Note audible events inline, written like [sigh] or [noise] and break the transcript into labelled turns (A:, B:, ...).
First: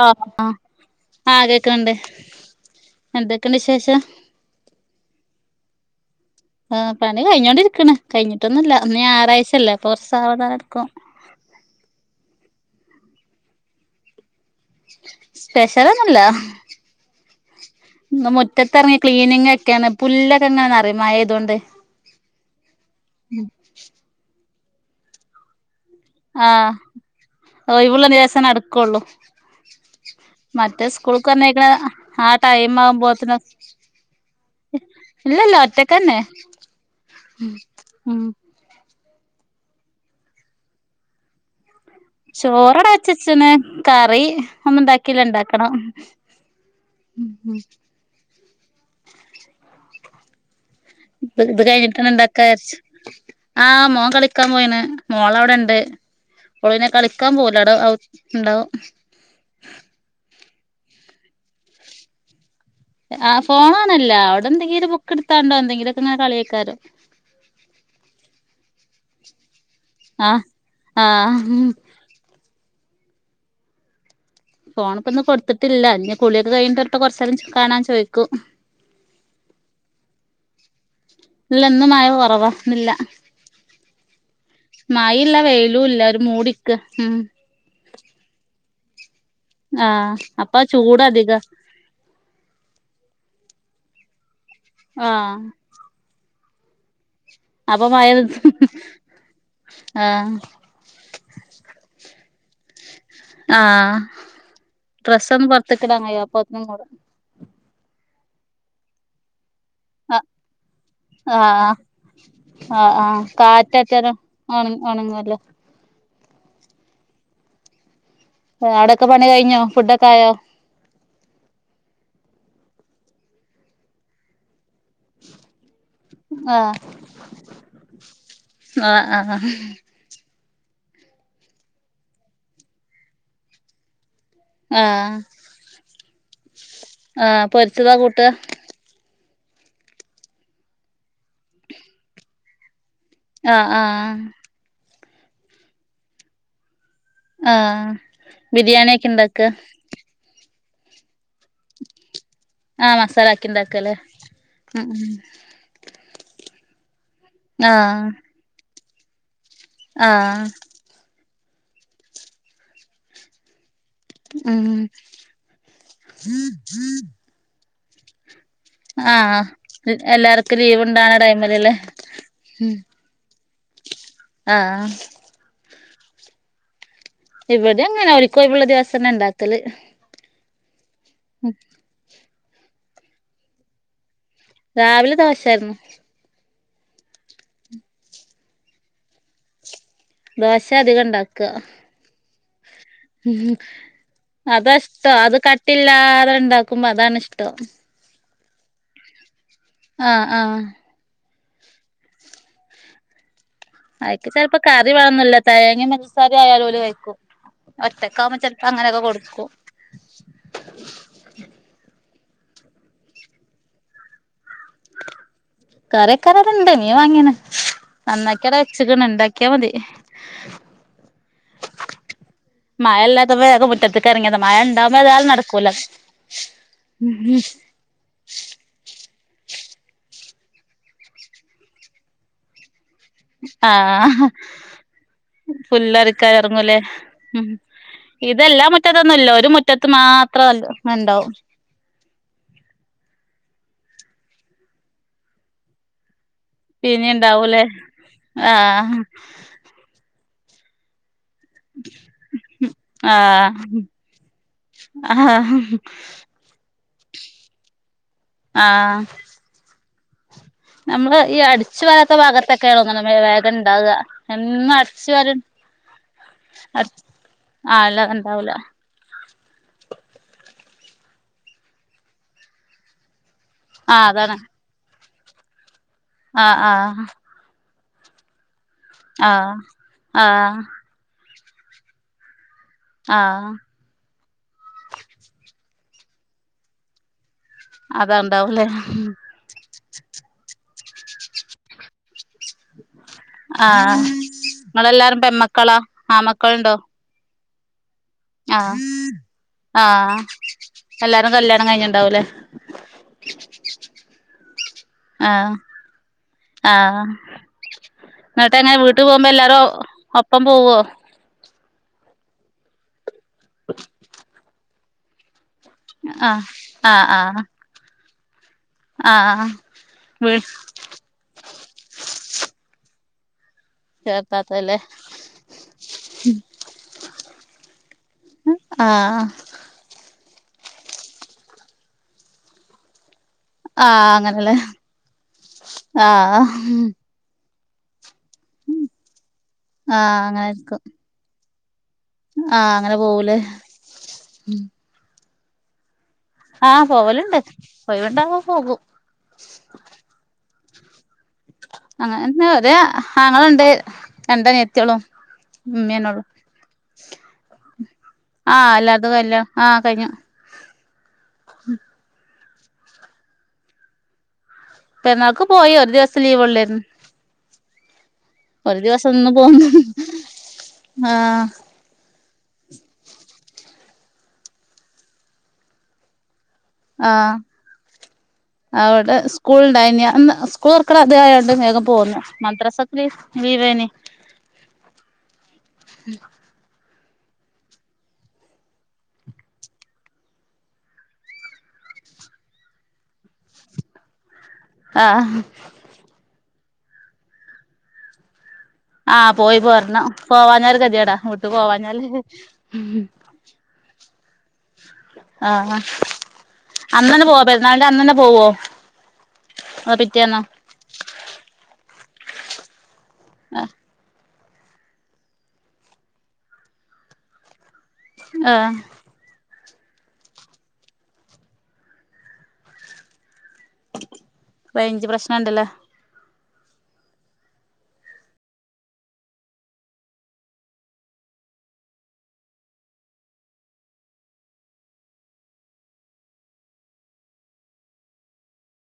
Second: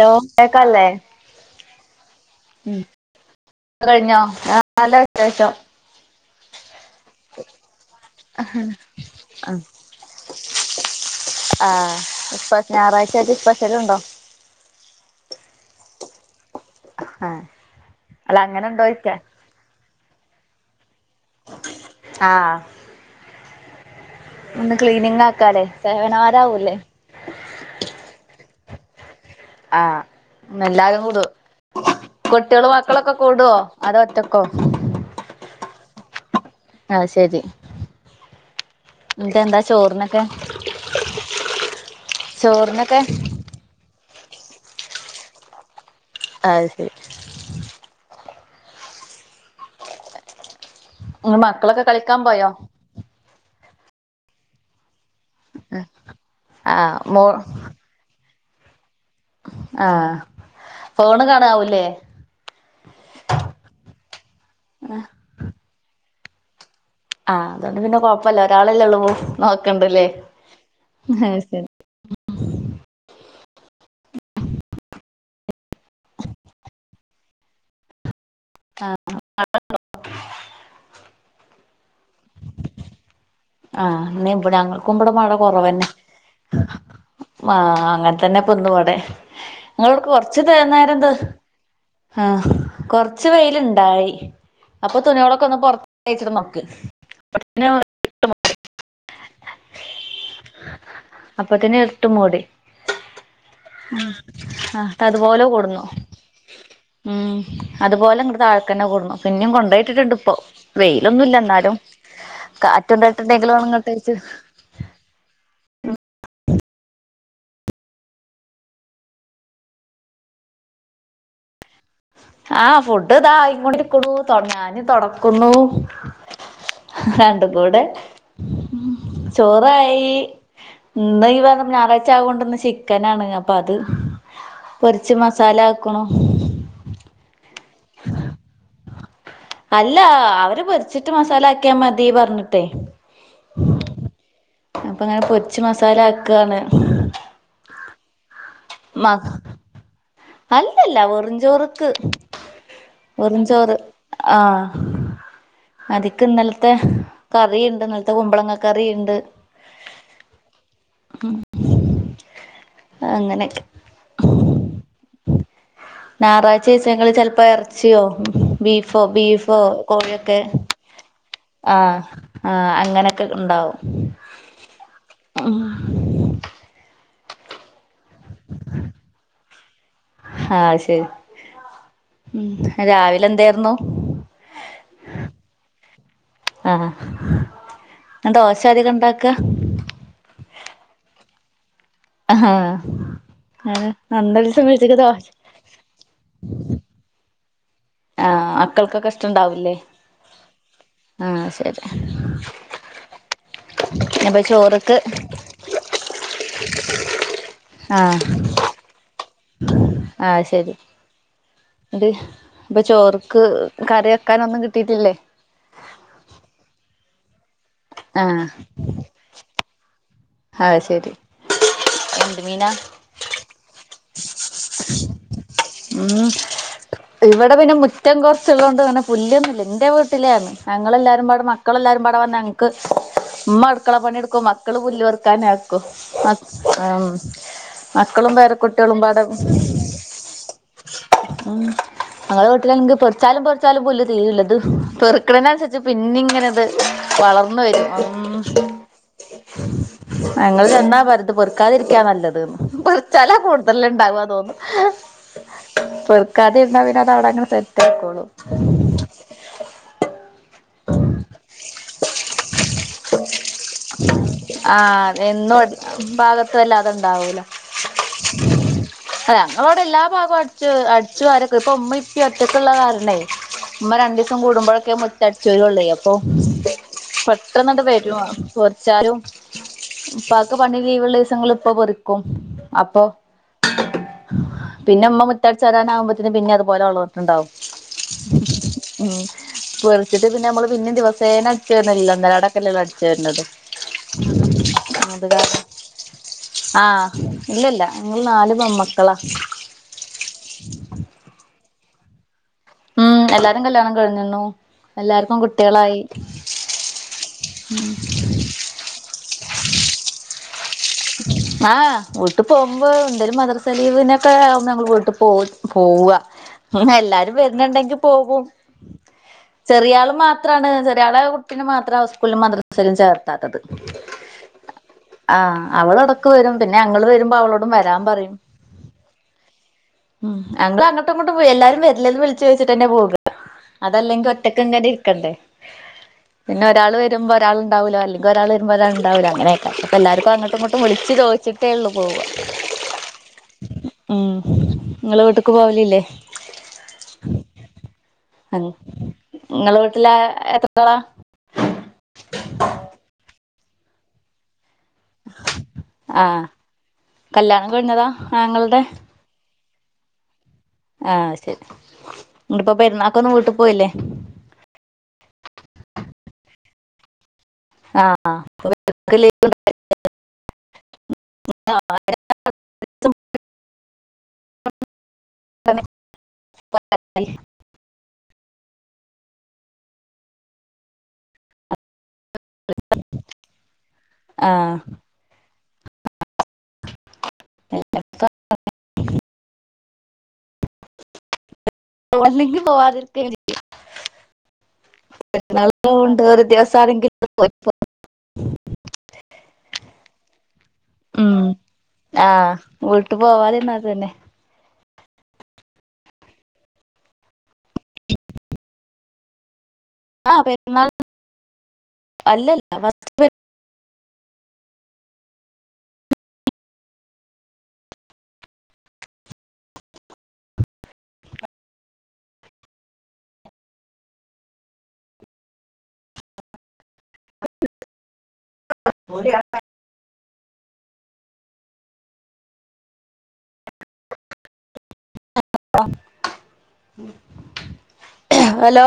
A: ആ ആ കേക്കനുണ്ട്
B: ഊണ് കഴിഞ്ഞോ ആ നല്ല വിശേഷം
A: ആ പണി കഴിഞ്ഞോണ്ടിരിക്കണ് കഴിഞ്ഞിട്ടൊന്നുമല്ലഇന്ന് ഞായറാഴ്ചല്ലേ കുറ സാവധാനം എടുക്കും
B: ആഇപ്പ ഞായറാഴ്ച ആയിട്ട് സ്പെഷ്യൽ ഉണ്ടോ
A: സ്പെഷ്യൽ ഒന്നും മില്ല
B: ആഹ് അല്ല
A: മുറ്റത്തിറങ്ങിയ
B: അങ്ങനെണ്ടോയ്ക്കാ
A: ക്ലീനിങ് ഒക്കെയാണ് പുല്ലക്കെങ്ങന്ന് നറയും മഴ ആയതുകൊണ്ട്
B: ആഹ്
A: ഉം
B: ഇന്ന് ക്ലിനിങ് ആക്കാലെ സേവനവാരം ആകൂല്ലേ
A: ഒഴിവ് ഉള്ള ദിവസമേ നടക്കുള്ളൂ
B: ആഹ് എല്ലാവാരും കൂടു
A: പറഞ്ഞയക്കണ ആ
B: കുട്ടികള്
A: ടൈം
B: മക്കളൊക്കെ കൂടുവോ അതോ ഒറ്റക്കോ
A: ഇല്ലഇല്ല ഒറ്റക്ക് തന്നെ
B: അയ് ശരി എന്താ ചോറിനൊക്കെ
A: ചോറ് ഇവിടെ
B: ചോറിനൊക്കെ
A: വച്ചു വച്ചേക്കനേ കറി ഒന്ന ഉണ്ടാക്കില്ല ഇണ്ടാക്കണം
B: അത് ശരി
A: ഉം ഉം ഇത്
B: മക്കളൊക്കെ
A: കഴിഞ്ഞിട്ട
B: കളിക്കാൻ
A: ഇണ്ടാക്കാ
B: പോയോ
A: വിചാരിച്ചു ആഹ് മോൻ കളിക്കാൻ പോയിന മോള് അവിടെ ഉണ്ട് മോള് പിന്നെ
B: ആഹ് മോ
A: കളിക്കാൻ പോവില്ല അവിടെ ഉണ്ടാവും
B: ആ ഫോണ് കാണാവൂല്ലേ
A: ആ ഫോണാണല്ലോ അവിടെ എന്തെങ്കിലും ബുക്ക് എടുത്താണ്ടോ എന്തെങ്കിലുമൊക്കെ ഇങ്ങനെ കളിയെക്കാരോ
B: ആഹ് അതൊണ്ട് പിന്നെ കൊഴപ്പല്ല ഒരാളല്ലേ ഉള്ളൂ പോ നോക്കണ്ടല്ലേ
A: ആഹ് ആഹ്
B: ശരി
A: ഫോണൊക്കെ ഒന്നും കൊടുത്തിട്ടില്ല ഇ കുളിയൊക്കെ കഴിഞ്ഞിട്ട് കുറച്ച്നേരം കാണാൻ ചോദിക്കു
B: [unintelligible]
A: ഇല്ല ഇന്ന് മഴ കുറവാ ഇന്നില്ല
B: ആഹ് ഇന്ന് ഇവിടെ ഞങ്ങൾക്കും ഇവിടെ മഴ
A: മഴഇല്ല വെയിലും
B: കുറവന്നെ
A: ഇല്ല ഒരു മൂടിക്ക് ഉം
B: ആഹ് അങ്ങനെ തന്നെ പ്പന്ന് വടെ ഇങ്ങളോടെക്ക്
A: ആഹ്
B: കൊറച്ച് തേ
A: അപ്പൊ
B: നേരം
A: ചൂട്
B: ത്
A: അധികാ
B: ആഹ് കൊറച്ച് വെയിൽ ഇണ്ടായി അപ്പൊ
A: ആഹ്
B: തുണിളൊക്കെ ഒന്ന് പൊറ എയ്ച്ചിടുന്നൊക്കിം
A: അപ്പൊ മഴ പെയ്തു ആഹ്
B: അപ്പത്തിന്നെ ഇരുട്ട് മൂടി
A: ആഹ്
B: ആഹ് അതുപോലെ
A: ഡ്രസ്സൊന്നും
B: കൊടുന്നു
A: പൊറത്തിക്കിടാൻ വയ്യ അപ്പത്തിനും കൂടെ
B: ഉം അതുപോലെ ഇങ്കട് താഴേക്കന്നെ കൊടന്നു പിന്നേം കൊണ്ടോയി ട്ടിട്ടുണ്ട്
A: ആഹ്
B: ഇപ്പോ വെയിലൊന്നുല്ല
A: ആഹ്
B: ഇന്നാലും കാറ്റ്
A: ആഹ് ആഹ്
B: കൊണ്ടായിട്ടുണ്ടെങ്കിലും ഒണങ്ങട്ടെച്ചു
A: കാറ്റച്ചാലും ഒണ ഒണങ്ങവല്ലോ എ് അവിടെക്കെ പണി കഴിഞ്ഞോ ഫുഡൊക്കെ ആയോ
B: ആഹ് ഫുഡ് ദാ ആയിങ്ങൊണ്ടിരിക്കുണു തൊട ഞാന് തൊടക്കുന്നു
A: ആഹ്
B: രണ്ടും കൂടെ ഉം
A: ആഹ് ആഹ്
B: ചോറായി ഇന്ന് യിവറഞ്ഞ് ഞായറാഴ്ച ആവോണ്ട് ഇന്ന് ചിക്കനാണ് അപ്പൊ അത് പൊരിച്ച്
A: ആഹ്
B: മസ സാല ആക്കുണു
A: ആഹ് പൊരിച്ചതാ കൂട്ടാ
B: അല്ല അവര് പൊരിച്ചിട്ട് മസാല ആക്കിയാ മതി പറഞ്ഞിട്ടെ
A: ആഹ് ആഹ് ആഹ്
B: അപ്പ അങ്ങനെ പൊരിച്ച് മസാല ആക്കാണ്
A: ആഹ് ബിരിയാണി ഒക്കെ
B: മ
A: ഇണ്ടാക്ക
B: അല്ലല്ല വെറും ചോറ് ക്ക്
A: ആഹ് മസാല
B: വെറും
A: ആക്കി
B: ചോറ്
A: ഇണ്ടാക്കല്ലേ
B: ആഹ്
A: ഉം ഉം
B: അതിക്ക് ഇന്നലത്തെ കറിണ്ട്
A: ആഹ്
B: ഇന്നലത്തെ കുമ്പളങ്ങ കറി ഇണ്ട്
A: ആഹ്
B: അങ്ങനെക്കെ
A: ഉം
B: ഞായറാഴ്ച്ചിസങ്ങള് ചെൽ പ്പ എറച്ചിയോ ബീഫോ
A: ആഹ്
B: ബീഫോ കോഴിയൊക്കെ
A: എല്ലാർക്കും ലീവ് ഉണ്ടാവണ ടൈമിലല്ലേ
B: ആഹ് ആഹ് അങ്ങനെ ക്കെ ഇണ്ടാവും
A: ആഹ്
B: ഉം
A: ഇവിടെ അങ്ങനെ അവരിക്കൊഴിവുള്ള ദിവസന്നെ ഇണ്ടാക്കല്
B: ആഹ് ശരി
A: ഉം
B: ഉം രാവിലെ എന്തേർന്നു
A: രാവിലെ ദോശാർന്നു
B: ആഹ് ഇങ്ങദോശ്യാ അധികം ഇണ്ടാക്ക
A: ദോശ്യാ അധികം ഇണ്ടാക്ക
B: ആഹ്
A: ഉംഹും
B: അന്നൊരു ദിവസം
A: അതാ
B: വിളിച്ചക്ക്
A: ഷ്ടം
B: ദോശ
A: അത് കട്ടില്ലാതിണ്ടാക്കുമ്പോ അതാണിഷ്ടം
B: ആഹ് മക്കൾക്കൊക്കെ ഇഷ്ടണ്ടാവുല്ലേ
A: ആഹ് ആഹ്
B: ആഹ് ശരി
A: അയ്ക്ക്
B: അപ്പൊ
A: ചെലപ്പോ കറി
B: ചോറ്ക്ക്
A: വേണന്നില്ല തേങ്ങേം പഞ്ചസാരേം ആയാലും ഓല് കഴിക്കും
B: ആഹ്
A: ഒറ്റക്കവുമ്പോ ചെൽ പ്പോ അങ്ങനൊക്കെ കൊടുക്കും
B: ആഹ് ശരി ഇത് ഇപ്പൊ ചോർക്ക് കറി വെക്കാനൊന്നും കിട്ടിട്ടില്ലേ
A: കറി വെക്കാനാടഇണ്ട് മീൻ വാങ്ങീന്
B: ആഹ്
A: നന്നാക്കിയടെ വെച്ചക്കണ് ഇണ്ടാക്കിയാ മതി
B: അഹ് ശരി എന്ത് മീനാ
A: മഴല്ലാത്തപ്പോ വേഗം മുറ്റത്തിക്ക് എറങ്ങിയതാ മഴ ഇണ്ടാവുമ്പോ ഏതായാലുംനട
B: ഉം ഇവിടെ പിന്നെ മു റ്റം കൊറച്ചുള്ളോണ്ട് അങ്ങനെ പുല്ലൊന്നൂല്ല ഇൻ്റെ വീട്ടിലാണ് ഞങ്ങളെല്ലാരും പാടെ മക്കളെല്ലാരും പാടെ വന്ന ഞങ്ങക്ക് ഉമ്മ അടുക്കള പണി
A: ആഹ്
B: എടുക്കും മക്കള് പുല്ല് പെറുക്കാനാക്കും
A: പുല്ലറിക്കാൻ എറങ്ങൂലേ ഉം
B: മക്കളും പേര കുട്ടികളും പാടെ
A: ഇത് മാത്രല്ലോ
B: ഉം ഞങ്ങളെ വീട്ടിലാണെങ്കിൽ പൊറിച്ചാലും പൊറിച്ചാലും പുല്ലു തീരില്ലത് പെറുക്കണ അനുസരിച്ച് പിന്നെ ഇങ്ങനെത്
A: പിന്നിം
B: വളർന്ന്
A: ഇണ്ടാവൂലേ
B: വരും
A: ആഹ്
B: ഉംഞങ്ങൾ ചെന്നാ പരത്ത് പൊ ക്കാതിരിക്കാ നല്ലത് പറിച്ചാലാ
A: ആഹ്
B: കൂടുതല് ഉണ്ടാവാ തോന്നുന്നു
A: ആഹ്
B: പെറുക്കാതെ ഇരുന്ന പിന്നെ അത് അവിടെ അങ്ങനെ സെറ്റായിക്കോളും
A: ആഹ് നമ്മള് ഈ അടിച്ചു വാരാത്ത ഭാഗത്തു ത്തൊക്കെ തോന്ന്ണ് വേഗം ണ്ടാവ എന്നും അടിച്ച്
B: ആഹ്
A: വാരി
B: എന്നും ഭാഗത്തും വല്ലാതെ
A: ആ അല്ലാതെ ഉണ്ടാവൂല
B: ആ ഞങ്ങളവിടെ എല്ലാ ഭാഗവും അടിച്ചു അടിച്ചുവാരൊക്കെ ഇപ്പൊ ഉമ്മ ഇപ്പ ഒറ്റക്കെള്ള കാരണേ ഉമ്മ
A: ആഹ് അതാണ്
B: രണ്ടുസം കൂടുമ്പോഴൊക്കെ മുറ്റടിചോരോള്ളു അപ്പൊ
A: ആഹ് ആഹ്
B: ഇത്രങ്ങാണ്ട് വരും തൊടച്ചാലും
A: ആഹ്
B: ഉപ്പാക്ക്‌
A: ആഹ്
B: പണി ലീവ് ഉള്ള ദിവസങ്ങൾ ഇപ്പ പെറുക്കും അപ്പൊ
A: ആഹ്
B: പിന്നെ ഉമ്മ മുറ്റടിച്ചു വരാനാകുമ്പോത്തിന് പിന്നെ അതുപോലെ വളർന്നിട്ടുണ്ടാവും
A: അതണ്ടാവുല്ലേ
B: ഉം പൊറിച്ചിട്ട് പിന്നെ നമ്മള് പിന്നും ദിവസേന അടിച്ചു വാരുന്നില്ലല്ലോ അന്നേരം അവിടെ തല്ലേ അടിച്ചു വാരെണത്
A: ആഹ് നിങ്ങളെല്ലാരും
B: അത് കാരണം
A: പെമ്മക്കളാ ആമക്കളുണ്ടോ
B: ആഹ് ഇല്ലില്ല ഞങ്ങള് നാല്
A: ആഹ്
B: പെൺമക്കളാ
A: ആഹ് എല്ലാരും കല്യാണം കഴിഞ്ഞുണ്ടാവൂല്ലേ
B: ഉം എല്ലാരും കല്യാണം കഴിഞ്ഞിണ് എല്ലാർക്കും
A: ആഹ്
B: കുട്ടികളായി
A: ആഹ്
B: ഉം
A: എന്നിട്ട് എങ്ങനെ വീട്ടു പോകുമ്പോ എല്ലാരും ഒപ്പം പോവോ
B: ആഹ് വീട്ടിൽ പോകുമ്പോ എന്തേലും മദ്രസ ലീവിനൊക്കെകുമ്പോ ഞങ്ങൾ വീട്ടിൽ പോകും പോവാ
A: ആഹ് ആഹ്
B: എല്ലാരും
A: ആഹ്
B: വരുന്നുണ്ടെങ്കി പോകും
A: ആഹ്
B: ചെറിയാള്
A: വീ
B: മാത്രാണ് ചെറിയാളെ കുട്ടീനെ മാത്ര സ്കൂളിലും മദ്രസ- യിലും ചേർത്താത്തത്
A: ചേർത്താത്തല്ലേ
B: ആഹ് അവളേടക്ക്‌ ക്ക്‌ വരും പിന്നെ ഞങ്ങൾ വരുമ്പോ അവളോടും വരാൻ പറയും
A: ആഹ്
B: ഉം ഞങ്ങൾ അങ്ങോട്ടും ഇങ്ങോട്ടും പോയി എല്ലാവരും വരില്ലേന്ന് വിളിച്ച് ചോയിച്ചിട്ട് ന്നെ പോവുക
A: ആഹ്
B: അതല്ലെങ്കിൽ
A: അങ്ങനെല്ലേ
B: ഒറ്റക്ക് ഇങ്ങനെ ഇരിക്കണ്ടേ
A: ആഹ്
B: പിന്നെ ഒരാൾ വര്- വരുമ്പ ഒരാൾ ഉണ്ടാവൂല്ല അല്ലങ്കിൽ ഒരാൾ വരുമ്പോ ഒരാള്ണ്ടാവൂല്ല അങ്ങനൊക്കെ അപ്പ
A: ആഹ്
B: എല്ലാവരുംക്ക്‌ അങ്ങട്ട്
A: അങ്ങനായിരിക്കും
B: ഇങ്ങട്ടും വിളിച്ച് ചോദിച്ചി ട്ടെ ഉള്ളു പോവ
A: ആഹ് അങ്ങനെ പോവൂലേ
B: ഉം നിങ്ങള് വീട്ട്ക്ക് പോവലില്ലേ
A: ആഹ് പോവലുണ്ട് ഒഴിവുണ്ടാകുമ്പോൾ പോകും
B: നിങ്ങളെ വീട്ടില് എത്ര ആളുകള
A: അങ്ങ ഒര് ആങ്ങളണ്ട് രണ്ട് അനിയത്തികളും ഉമ്മനൊള്ളു
B: ആഹ് കല്യാണം കഴിഞ്ഞതാ
A: ആഹ്
B: ആങ്ങളുടെ
A: എല്ലാതും കല്യാ ആഹ് കഴിഞ്ഞു
B: ആഹ് ശരി ഇങ്ങ ഇപ്പോ പെരുന്നാക്കൊന്നും വീട്ടിൽ പോയില്ലേ
A: പെരുന്നാൾക്ക് പോയി ഒരു ദിവസം ലീവ്ള്ളായിരുന്നു
B: ആഹ്
A: ഒരു ദിവസം നിന്ന് പോന്നു ആഹ്
B: [inaudible]
A: ആഹ് അവിടെ സ്കൂള്ണ്ടായിന് സ്കൂൾ തുറക്കണ ആയോണ്ട് വേഗം പോന്നു മദ്രസക്ക്‌ ലീവാണ്
B: ആഹ് [inaudible] പോവില്ലെങ്കി പോവാതിരിക്കയും ചെയ്യും
A: ആഹ്
B: ഡോണ്ട് വറി വിദ്യസാരംഗിൽ പോയപ്പൊ
A: ആഹ് പോയി പോരണം പോവാഞ്ഞാല് ഗതികേടാ
B: ഉം
A: വീട്ട് പോവാഞ്ഞാല്
B: ആഹ് വീട്ടു അത് ന്ന പോവാതിരുന്ന ത് ന്നെ
A: ആഹാ അന്ന് തന്നെ പോവാ പെരുന്നാളിന്റെ അന്നെന്ന പോവോ അപി
B: ആഹ് പെരുന്നാൾ അല്ലല്ല ഫസ്റ്റ്
A: അ ആഹ് റൈഞ്ച് പ്രശ്നംണ്ട്ല്ലേ
B: [inaudible] അപ്പം ഹലോ